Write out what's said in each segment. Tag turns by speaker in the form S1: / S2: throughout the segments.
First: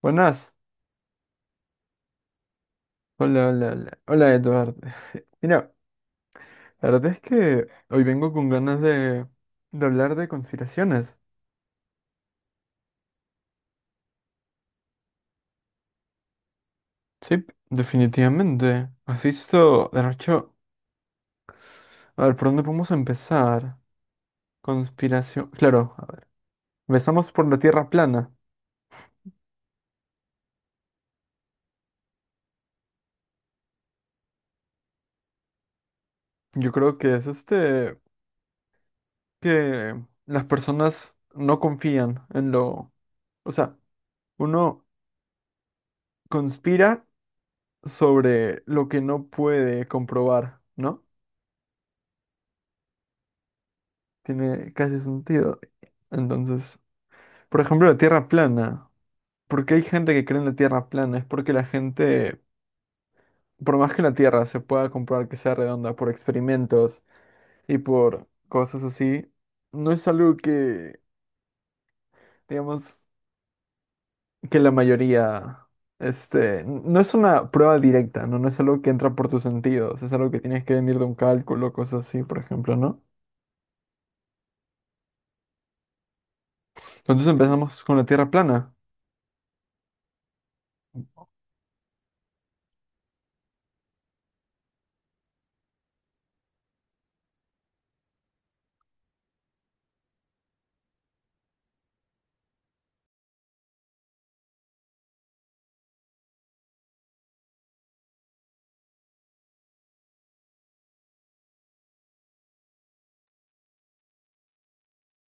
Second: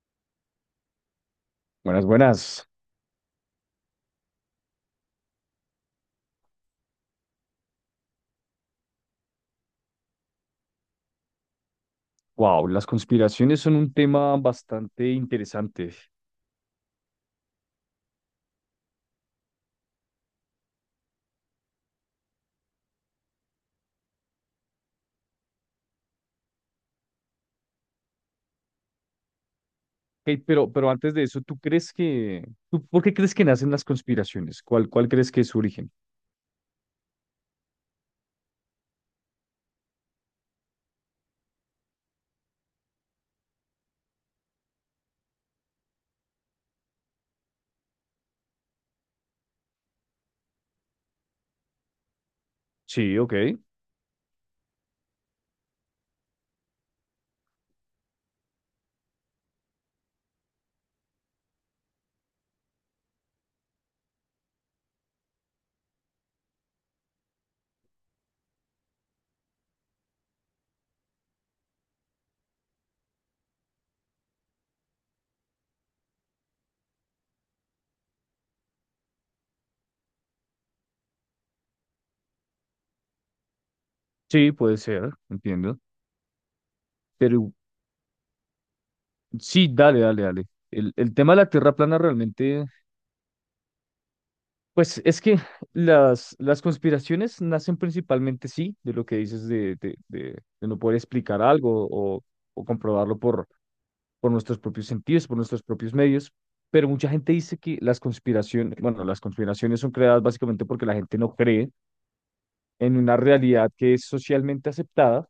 S1: Buenas.
S2: Buenas, buenas.
S1: Hola, hola, hola. Hola, Eduardo. Mira, la verdad es que hoy vengo con ganas de hablar de conspiraciones.
S2: Wow, las conspiraciones son un tema bastante interesante.
S1: Sí, definitivamente. ¿Has visto, de hecho, a ver, por dónde podemos empezar? Conspiración. Claro, a ver, empezamos por la Tierra plana.
S2: Ok, pero antes de eso, ¿tú crees que, tú, por qué crees que nacen las conspiraciones? ¿Cuál, cuál crees que es su origen?
S1: Yo creo que es que las personas no confían en lo... O sea, uno conspira sobre lo que no puede comprobar, ¿no?
S2: Sí, ok.
S1: Tiene casi sentido. Entonces, por ejemplo, la Tierra plana. ¿Por qué hay gente que cree en la Tierra plana? Es porque la gente, por más que la Tierra se pueda comprobar que sea redonda por experimentos y por cosas así, no es algo que, digamos, que la mayoría, no es una prueba directa, ¿no? No es algo que entra por tus sentidos, es algo que tienes que venir de un cálculo, cosas así, por ejemplo, ¿no?
S2: Sí, puede ser, entiendo.
S1: Entonces
S2: Pero
S1: empezamos con la Tierra plana.
S2: sí, dale, dale, dale. El tema de la Tierra plana realmente, pues es que las conspiraciones nacen principalmente, sí, de lo que dices de, de no poder explicar algo o comprobarlo por nuestros propios sentidos, por nuestros propios medios, pero mucha gente dice que las conspiraciones, bueno, las conspiraciones son creadas básicamente porque la gente no cree en una realidad que es socialmente aceptada,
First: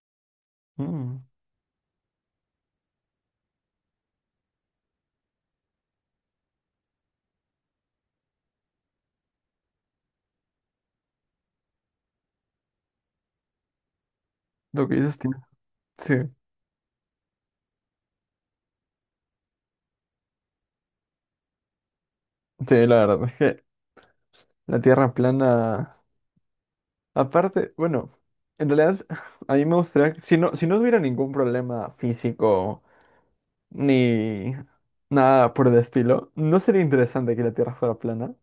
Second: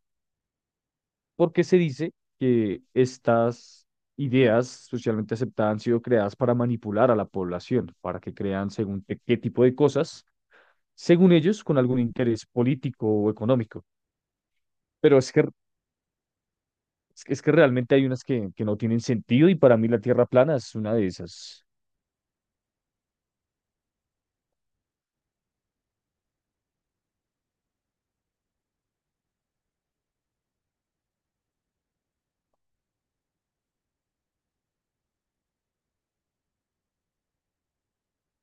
S1: Mm,
S2: porque se dice que estas ideas socialmente aceptadas han sido creadas para manipular a la población, para que crean según qué, qué tipo de cosas, según ellos, con algún interés político o económico.
S1: lo que
S2: Pero
S1: dices tiene... Sí.
S2: es que realmente hay unas que no tienen sentido, y para mí la Tierra plana es una de esas.
S1: Sí, la verdad. La Tierra plana. Aparte, bueno, en realidad a mí me gustaría, si no, si no hubiera ningún problema físico ni nada por el estilo, ¿no sería interesante que la Tierra fuera plana?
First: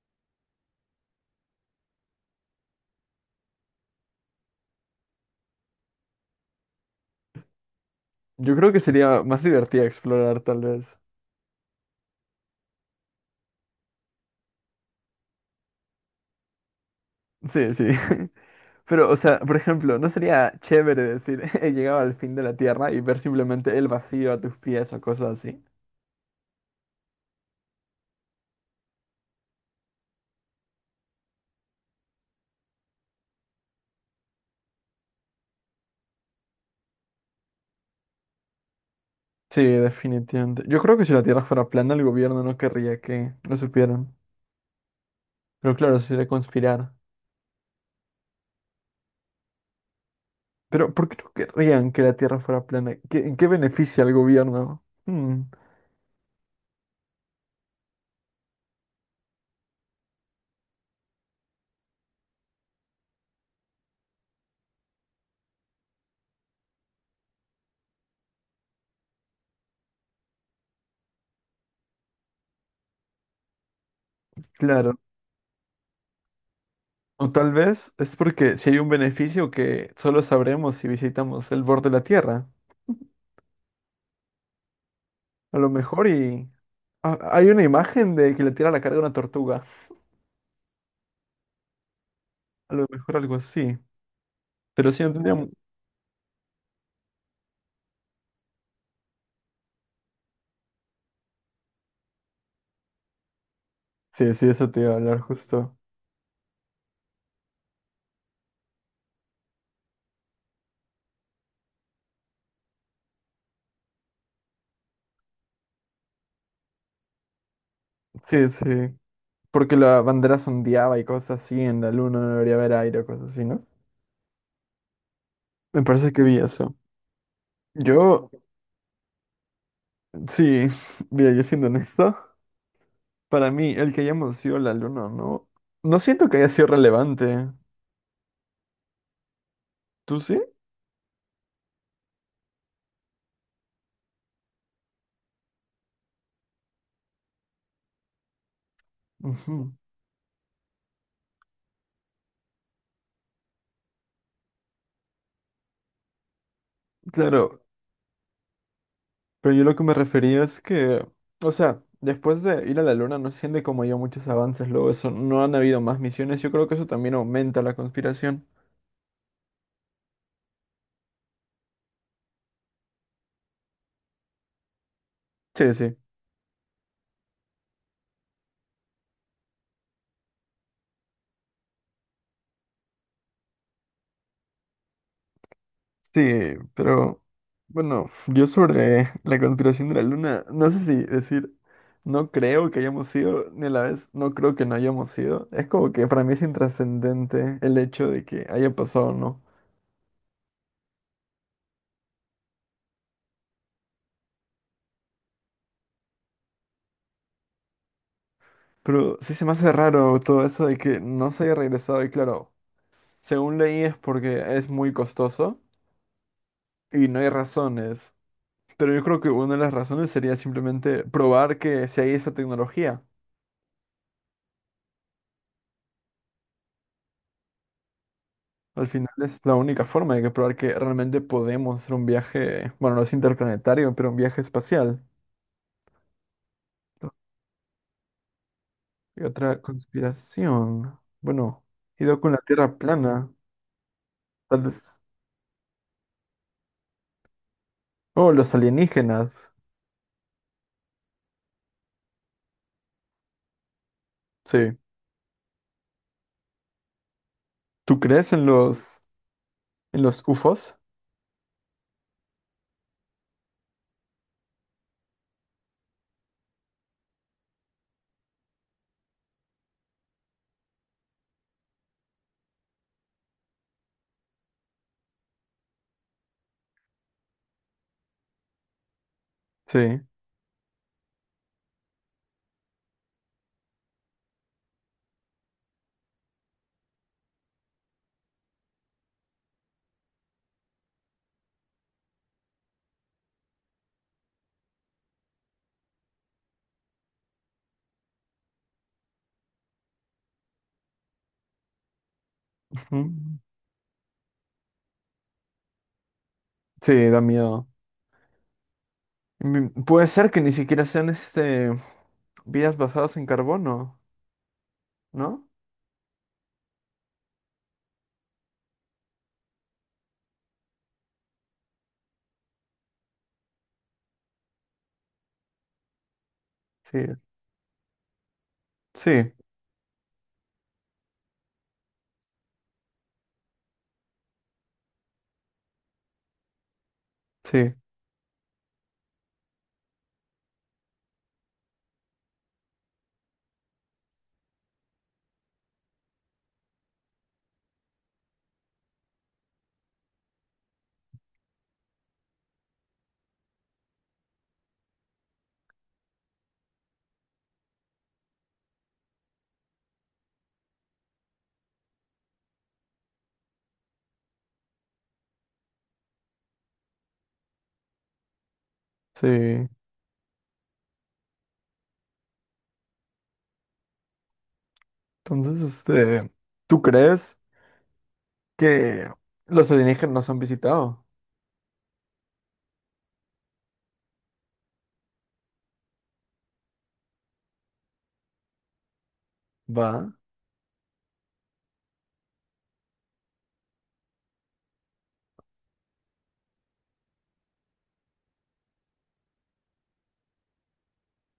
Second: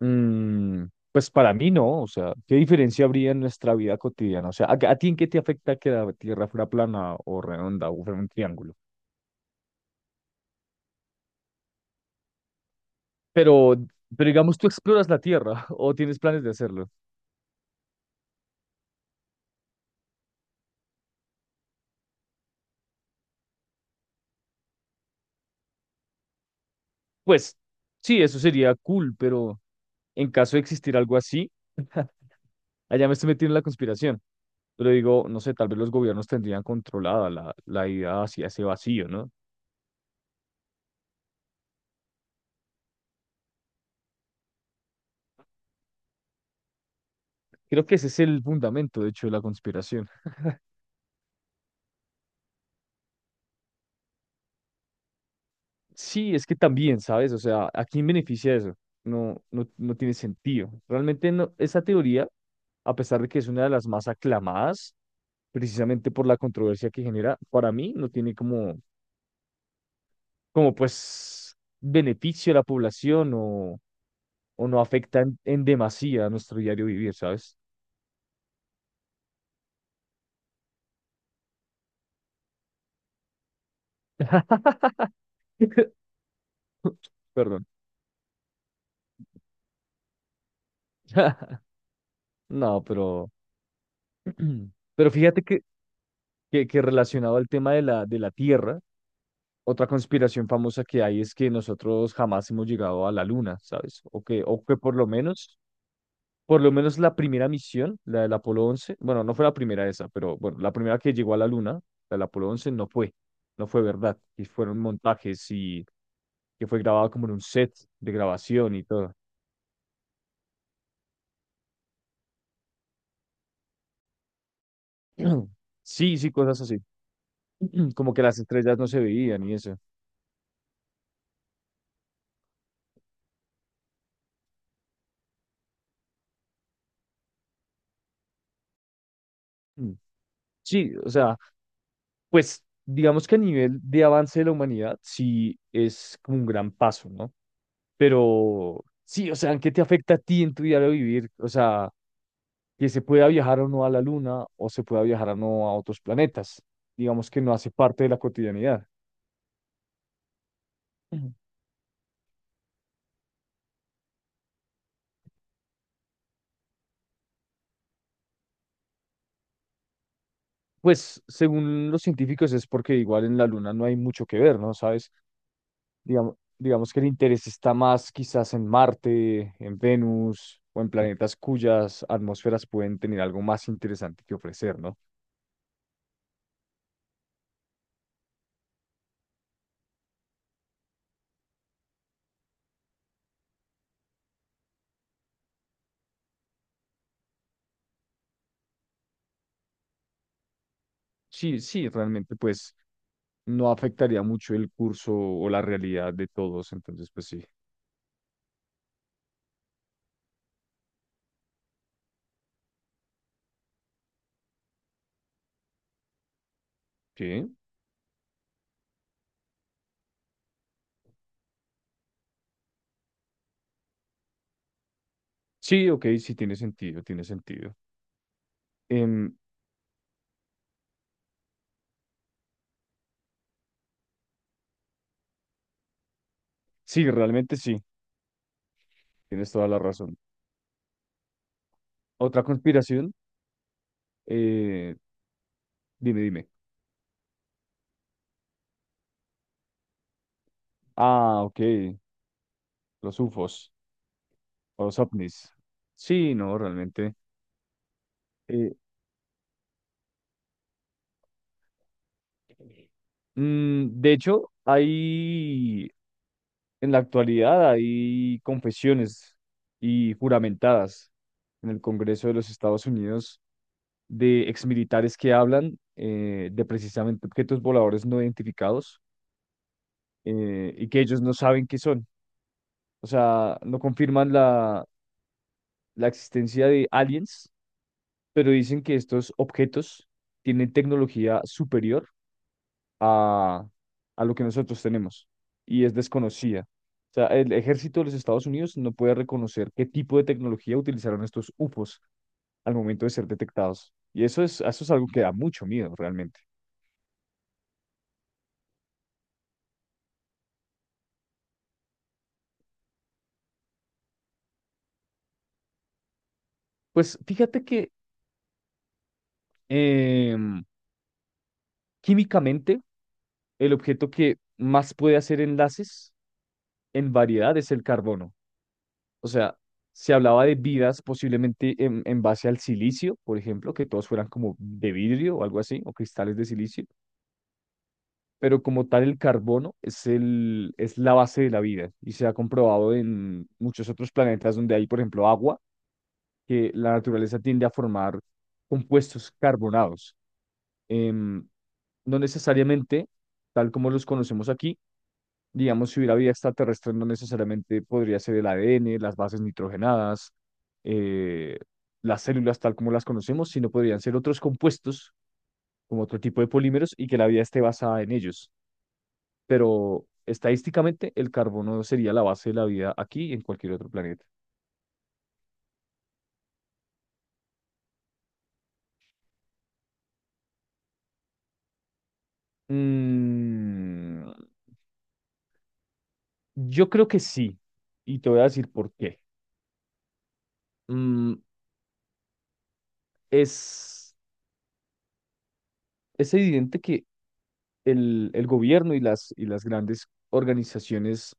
S2: Mm, pues para mí no. O sea, ¿qué diferencia habría en nuestra vida cotidiana? O sea, a ti en qué te afecta que la Tierra fuera plana o redonda o fuera un
S1: Yo creo
S2: triángulo?
S1: que sería más divertida explorar, tal vez.
S2: Pero, pero digamos, tú exploras la Tierra o tienes planes de hacerlo.
S1: Sí, sí. Pero, o sea, por ejemplo, ¿no sería chévere decir, he llegado al fin de la Tierra y ver simplemente el vacío a tus pies o cosas así?
S2: Pues sí, eso sería cool, pero en caso de existir algo así, allá me estoy metiendo en la conspiración. Pero digo, no sé, tal vez los gobiernos tendrían controlada la, la idea hacia ese vacío, ¿no?
S1: Sí, definitivamente. Yo creo que si la Tierra fuera plana, el gobierno no querría que lo supieran. Pero claro, sería conspirar.
S2: Creo que ese es el fundamento, de hecho, de la conspiración.
S1: Pero, ¿por qué no querrían que la Tierra fuera plana? ¿Qué- ¿en qué beneficia al gobierno? Hmm,
S2: Sí, es que también, ¿sabes? O sea, ¿a quién beneficia eso? No, no, no tiene sentido. Realmente no, esa teoría, a pesar de que es una de las más aclamadas, precisamente por la controversia que genera, para mí no tiene como, como pues beneficio a la población o no
S1: claro.
S2: afecta en demasía a nuestro diario vivir,
S1: O tal
S2: ¿sabes?
S1: vez es porque si hay un beneficio que solo sabremos si visitamos el borde de la Tierra. A lo mejor y... ah, hay una
S2: Perdón.
S1: imagen de que la Tierra la carga una tortuga. A
S2: No,
S1: lo mejor
S2: pero,
S1: algo así. Pero sí,
S2: pero
S1: no tendría...
S2: fíjate
S1: mu-
S2: que, que relacionado al tema de la tierra. Otra conspiración famosa que hay es que nosotros jamás hemos llegado a la Luna, ¿sabes?
S1: Sí, sí,
S2: O
S1: eso
S2: que
S1: te iba a hablar justo.
S2: por lo menos la primera misión, la del Apolo once, bueno, no fue la primera esa, pero bueno, la primera que llegó a la Luna, la del Apolo 11 no fue, no fue verdad, y fueron montajes y que fue grabado como en un set de
S1: Sí, sí.
S2: grabación y todo.
S1: Porque la bandera sondeaba y cosas así, en la luna no debería haber aire o cosas así, ¿no? Me parece
S2: Sí,
S1: que
S2: sí,
S1: vi
S2: cosas
S1: eso.
S2: así, como que
S1: Yo,
S2: las estrellas no se veían y eso.
S1: sí, mira, yo siendo honesto. Para mí, el que hayamos sido la luna, no, no siento que haya sido relevante.
S2: Mm.
S1: ¿Tú sí?
S2: Sí, o sea, pues digamos que a nivel de avance de la humanidad, sí es como un gran paso, ¿no? Pero sí, o sea, ¿en qué
S1: Ujú.
S2: te afecta a ti en tu diario vivir? O sea, que se pueda viajar o no a la luna, o se pueda viajar o no a otros planetas. Digamos que no
S1: Claro,
S2: hace parte de la cotidianidad.
S1: pero yo lo que me refería es que,
S2: Ujú.
S1: o sea, después de ir a la luna no se siente como haya muchos avances, luego eso, no han habido más misiones, yo creo que eso también aumenta la conspiración.
S2: Pues según los científicos es porque igual en la luna no hay mucho que ver, ¿no? ¿Sabes?
S1: Sí, sí.
S2: Digamos que el interés está más quizás en Marte, en Venus o en planetas cuyas atmósferas pueden tener algo más interesante que ofrecer, ¿no?
S1: Sí, pero bueno, yo sobre la conspiración de la luna, no sé si decir, no creo que hayamos sido, ni a la vez, no creo que no hayamos sido. Es como que para mí es intrascendente el hecho de que haya pasado o no.
S2: Sí, sí, realmente pues no afectaría mucho el curso o la realidad de todos. Entonces, pues sí.
S1: Pero sí se me hace raro todo eso de que no se haya regresado. Y claro, según leí es porque es muy costoso y no hay
S2: Sí,
S1: razones. Pero yo creo que una de las razones sería simplemente probar que si hay esa tecnología.
S2: sí, ok, sí tiene sentido, tiene sentido.
S1: Al final
S2: Em,
S1: es la única forma de que probar que realmente podemos hacer un viaje, bueno, no es interplanetario, pero un viaje espacial.
S2: sí,
S1: ¿No?
S2: realmente sí,
S1: Y
S2: tienes
S1: otra
S2: toda la razón.
S1: conspiración. Bueno, ido con la
S2: Otra
S1: Tierra
S2: conspiración,
S1: plana, tal vez.
S2: eh, dime, dime.
S1: Oh, los alienígenas.
S2: Ah, ok, los UFOs,
S1: Sí.
S2: o los ovnis. Sí, no, realmente.
S1: ¿Tú crees en
S2: eh,
S1: los UFOs?
S2: de hecho, hay, en la actualidad hay confesiones y juramentadas en el Congreso de los Estados Unidos de exmilitares que hablan, de precisamente objetos voladores no identificados,
S1: Sí.
S2: y que ellos no saben qué son. O sea, no confirman la, la existencia de aliens, pero dicen que estos objetos tienen tecnología superior a, a lo que nosotros tenemos, y es desconocida. O sea, el ejército de los Estados Unidos no puede reconocer qué tipo de tecnología utilizaron estos UFOs al
S1: Ujú.
S2: momento de ser detectados. Y eso es algo que da mucho miedo realmente.
S1: Sí, da miedo. Puede ser que ni siquiera sean vidas basadas en carbono, ¿no?
S2: Pues fíjate que Em, químicamente, el objeto que más puede hacer enlaces
S1: Sí,
S2: en variedad es el carbono. O
S1: sí,
S2: sea, se hablaba de vidas posiblemente en base al silicio, por ejemplo, que todos fueran como de vidrio o algo así, o cristales de silicio,
S1: sí,
S2: pero como tal el carbono es el, es la base de la vida, y se ha comprobado en muchos otros planetas donde hay, por ejemplo, agua, que la naturaleza tiende a formar compuestos carbonados. Em, no necesariamente tal como los conocemos aquí. Digamos, si hubiera vida extraterrestre, no necesariamente podría ser el ADN, las bases nitrogenadas, eh, las células tal como las conocemos, sino podrían ser otros compuestos, como otro tipo de polímeros, y que la vida esté basada en ellos.
S1: sí.
S2: Pero estadísticamente, el carbono sería la base de la vida aquí y en cualquier otro planeta.
S1: Entonces, ¿tú crees que los alienígenas nos han visitado?
S2: Mm, yo creo que sí, y te voy a decir por qué.
S1: Va,
S2: Mm, es, es evidente que el gobierno y las grandes organizaciones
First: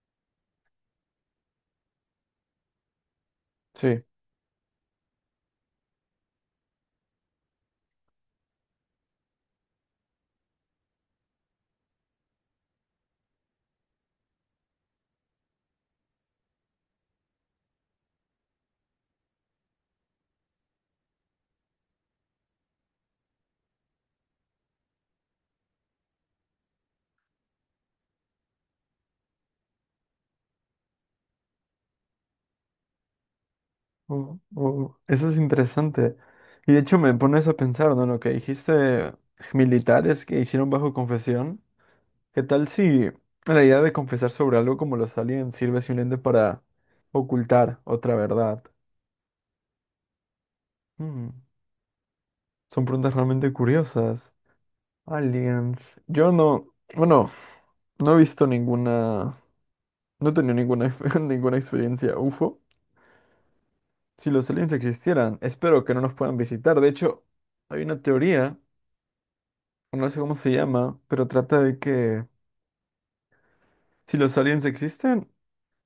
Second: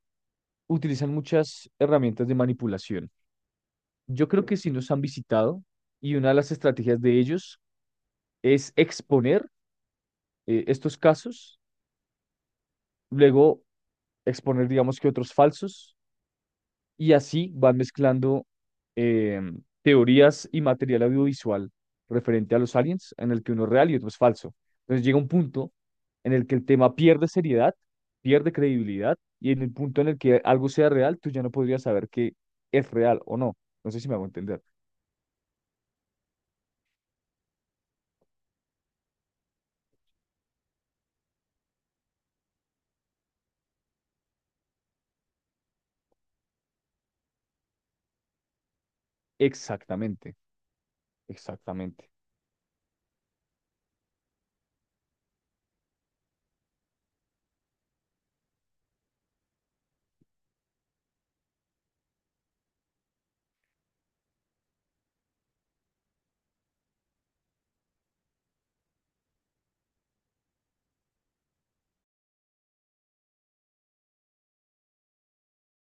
S2: utilizan muchas herramientas de manipulación.
S1: sí.
S2: Yo creo que sí nos han visitado, y una de las estrategias de ellos es exponer, estos casos, luego exponer, digamos, que otros falsos, y así van mezclando, eh, teorías y material audiovisual referente a los aliens, en el que uno es real y otro es falso. Entonces llega un punto en el que el tema pierde seriedad, pierde credibilidad, y en el punto en el que algo sea real, tú ya no podrías saber que es real o no. No sé si me hago
S1: Oh,
S2: entender.
S1: oh, eso es interesante. Y de hecho me pones a pensar, ¿no? Lo que dijiste, militares que hicieron bajo confesión. ¿Qué tal si la idea de confesar sobre algo como los aliens sirve simplemente para ocultar otra verdad?
S2: Exactamente,
S1: Mm,
S2: exactamente.
S1: son preguntas realmente curiosas. Aliens. Yo no, bueno, no he visto ninguna, no he tenido ninguna, ninguna experiencia UFO. Si los aliens existieran, espero que no nos puedan visitar. De hecho, hay una teoría, no sé cómo se llama, pero trata de que si los aliens existen,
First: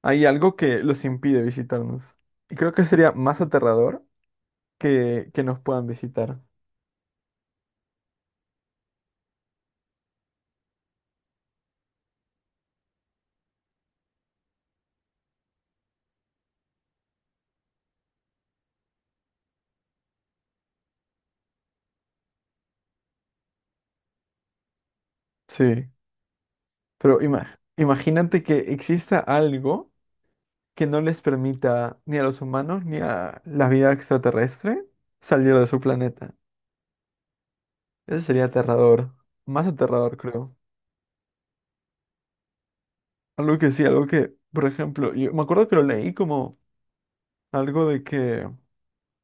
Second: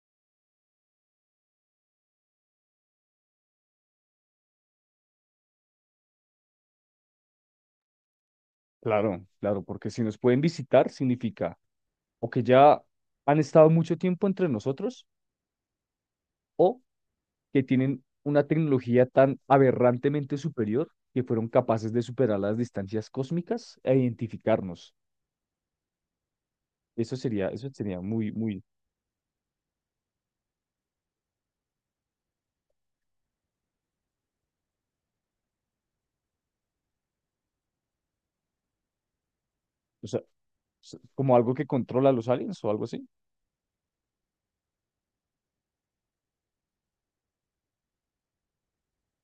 S1: hay algo que los impide visitarnos. Y creo que sería más aterrador que nos puedan visitar.
S2: Claro, claro, porque si nos pueden visitar significa o que ya han estado mucho tiempo entre nosotros, o que tienen una tecnología tan aberrantemente superior que fueron capaces de superar las distancias cósmicas e identificarnos.
S1: Sí, pero ima-
S2: Eso sería muy,
S1: imagínate que
S2: muy,
S1: exista algo que no les permita ni a los humanos ni a la vida extraterrestre salir de su planeta. Eso sería aterrador, más
S2: o
S1: aterrador,
S2: sea,
S1: creo.
S2: s- como algo que controla a los aliens o algo así.
S1: Algo que sí, algo que, por ejemplo, yo me acuerdo que lo leí como algo de que,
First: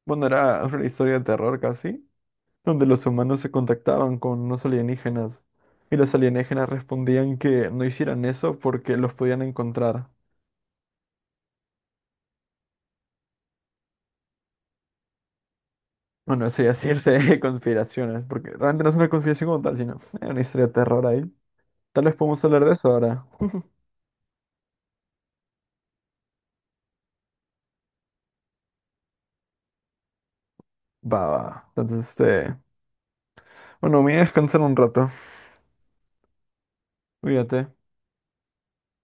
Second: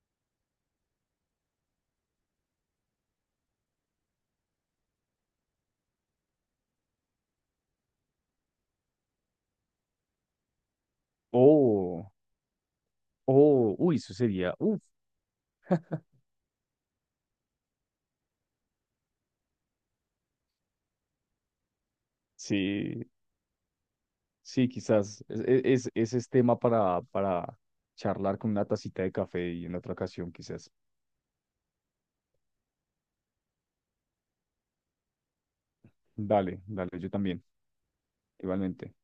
S1: bueno, era una historia de terror casi, donde los humanos se contactaban con unos alienígenas y los alienígenas respondían que no hicieran eso porque los podían encontrar.
S2: O, o, uy, eso sería, uff,
S1: Bueno, eso ya sí es irse de conspiraciones, porque realmente no es una conspiración como tal, sino una historia de terror ahí. Tal vez podemos hablar de eso
S2: sí.
S1: ahora.
S2: Sí, quizás es, es tema para charlar con una tacita de café y en otra ocasión, quizás.
S1: Va, va. Entonces, bueno, me voy a descansar un rato.
S2: Dale, dale, yo también,
S1: Cuídate.
S2: igualmente.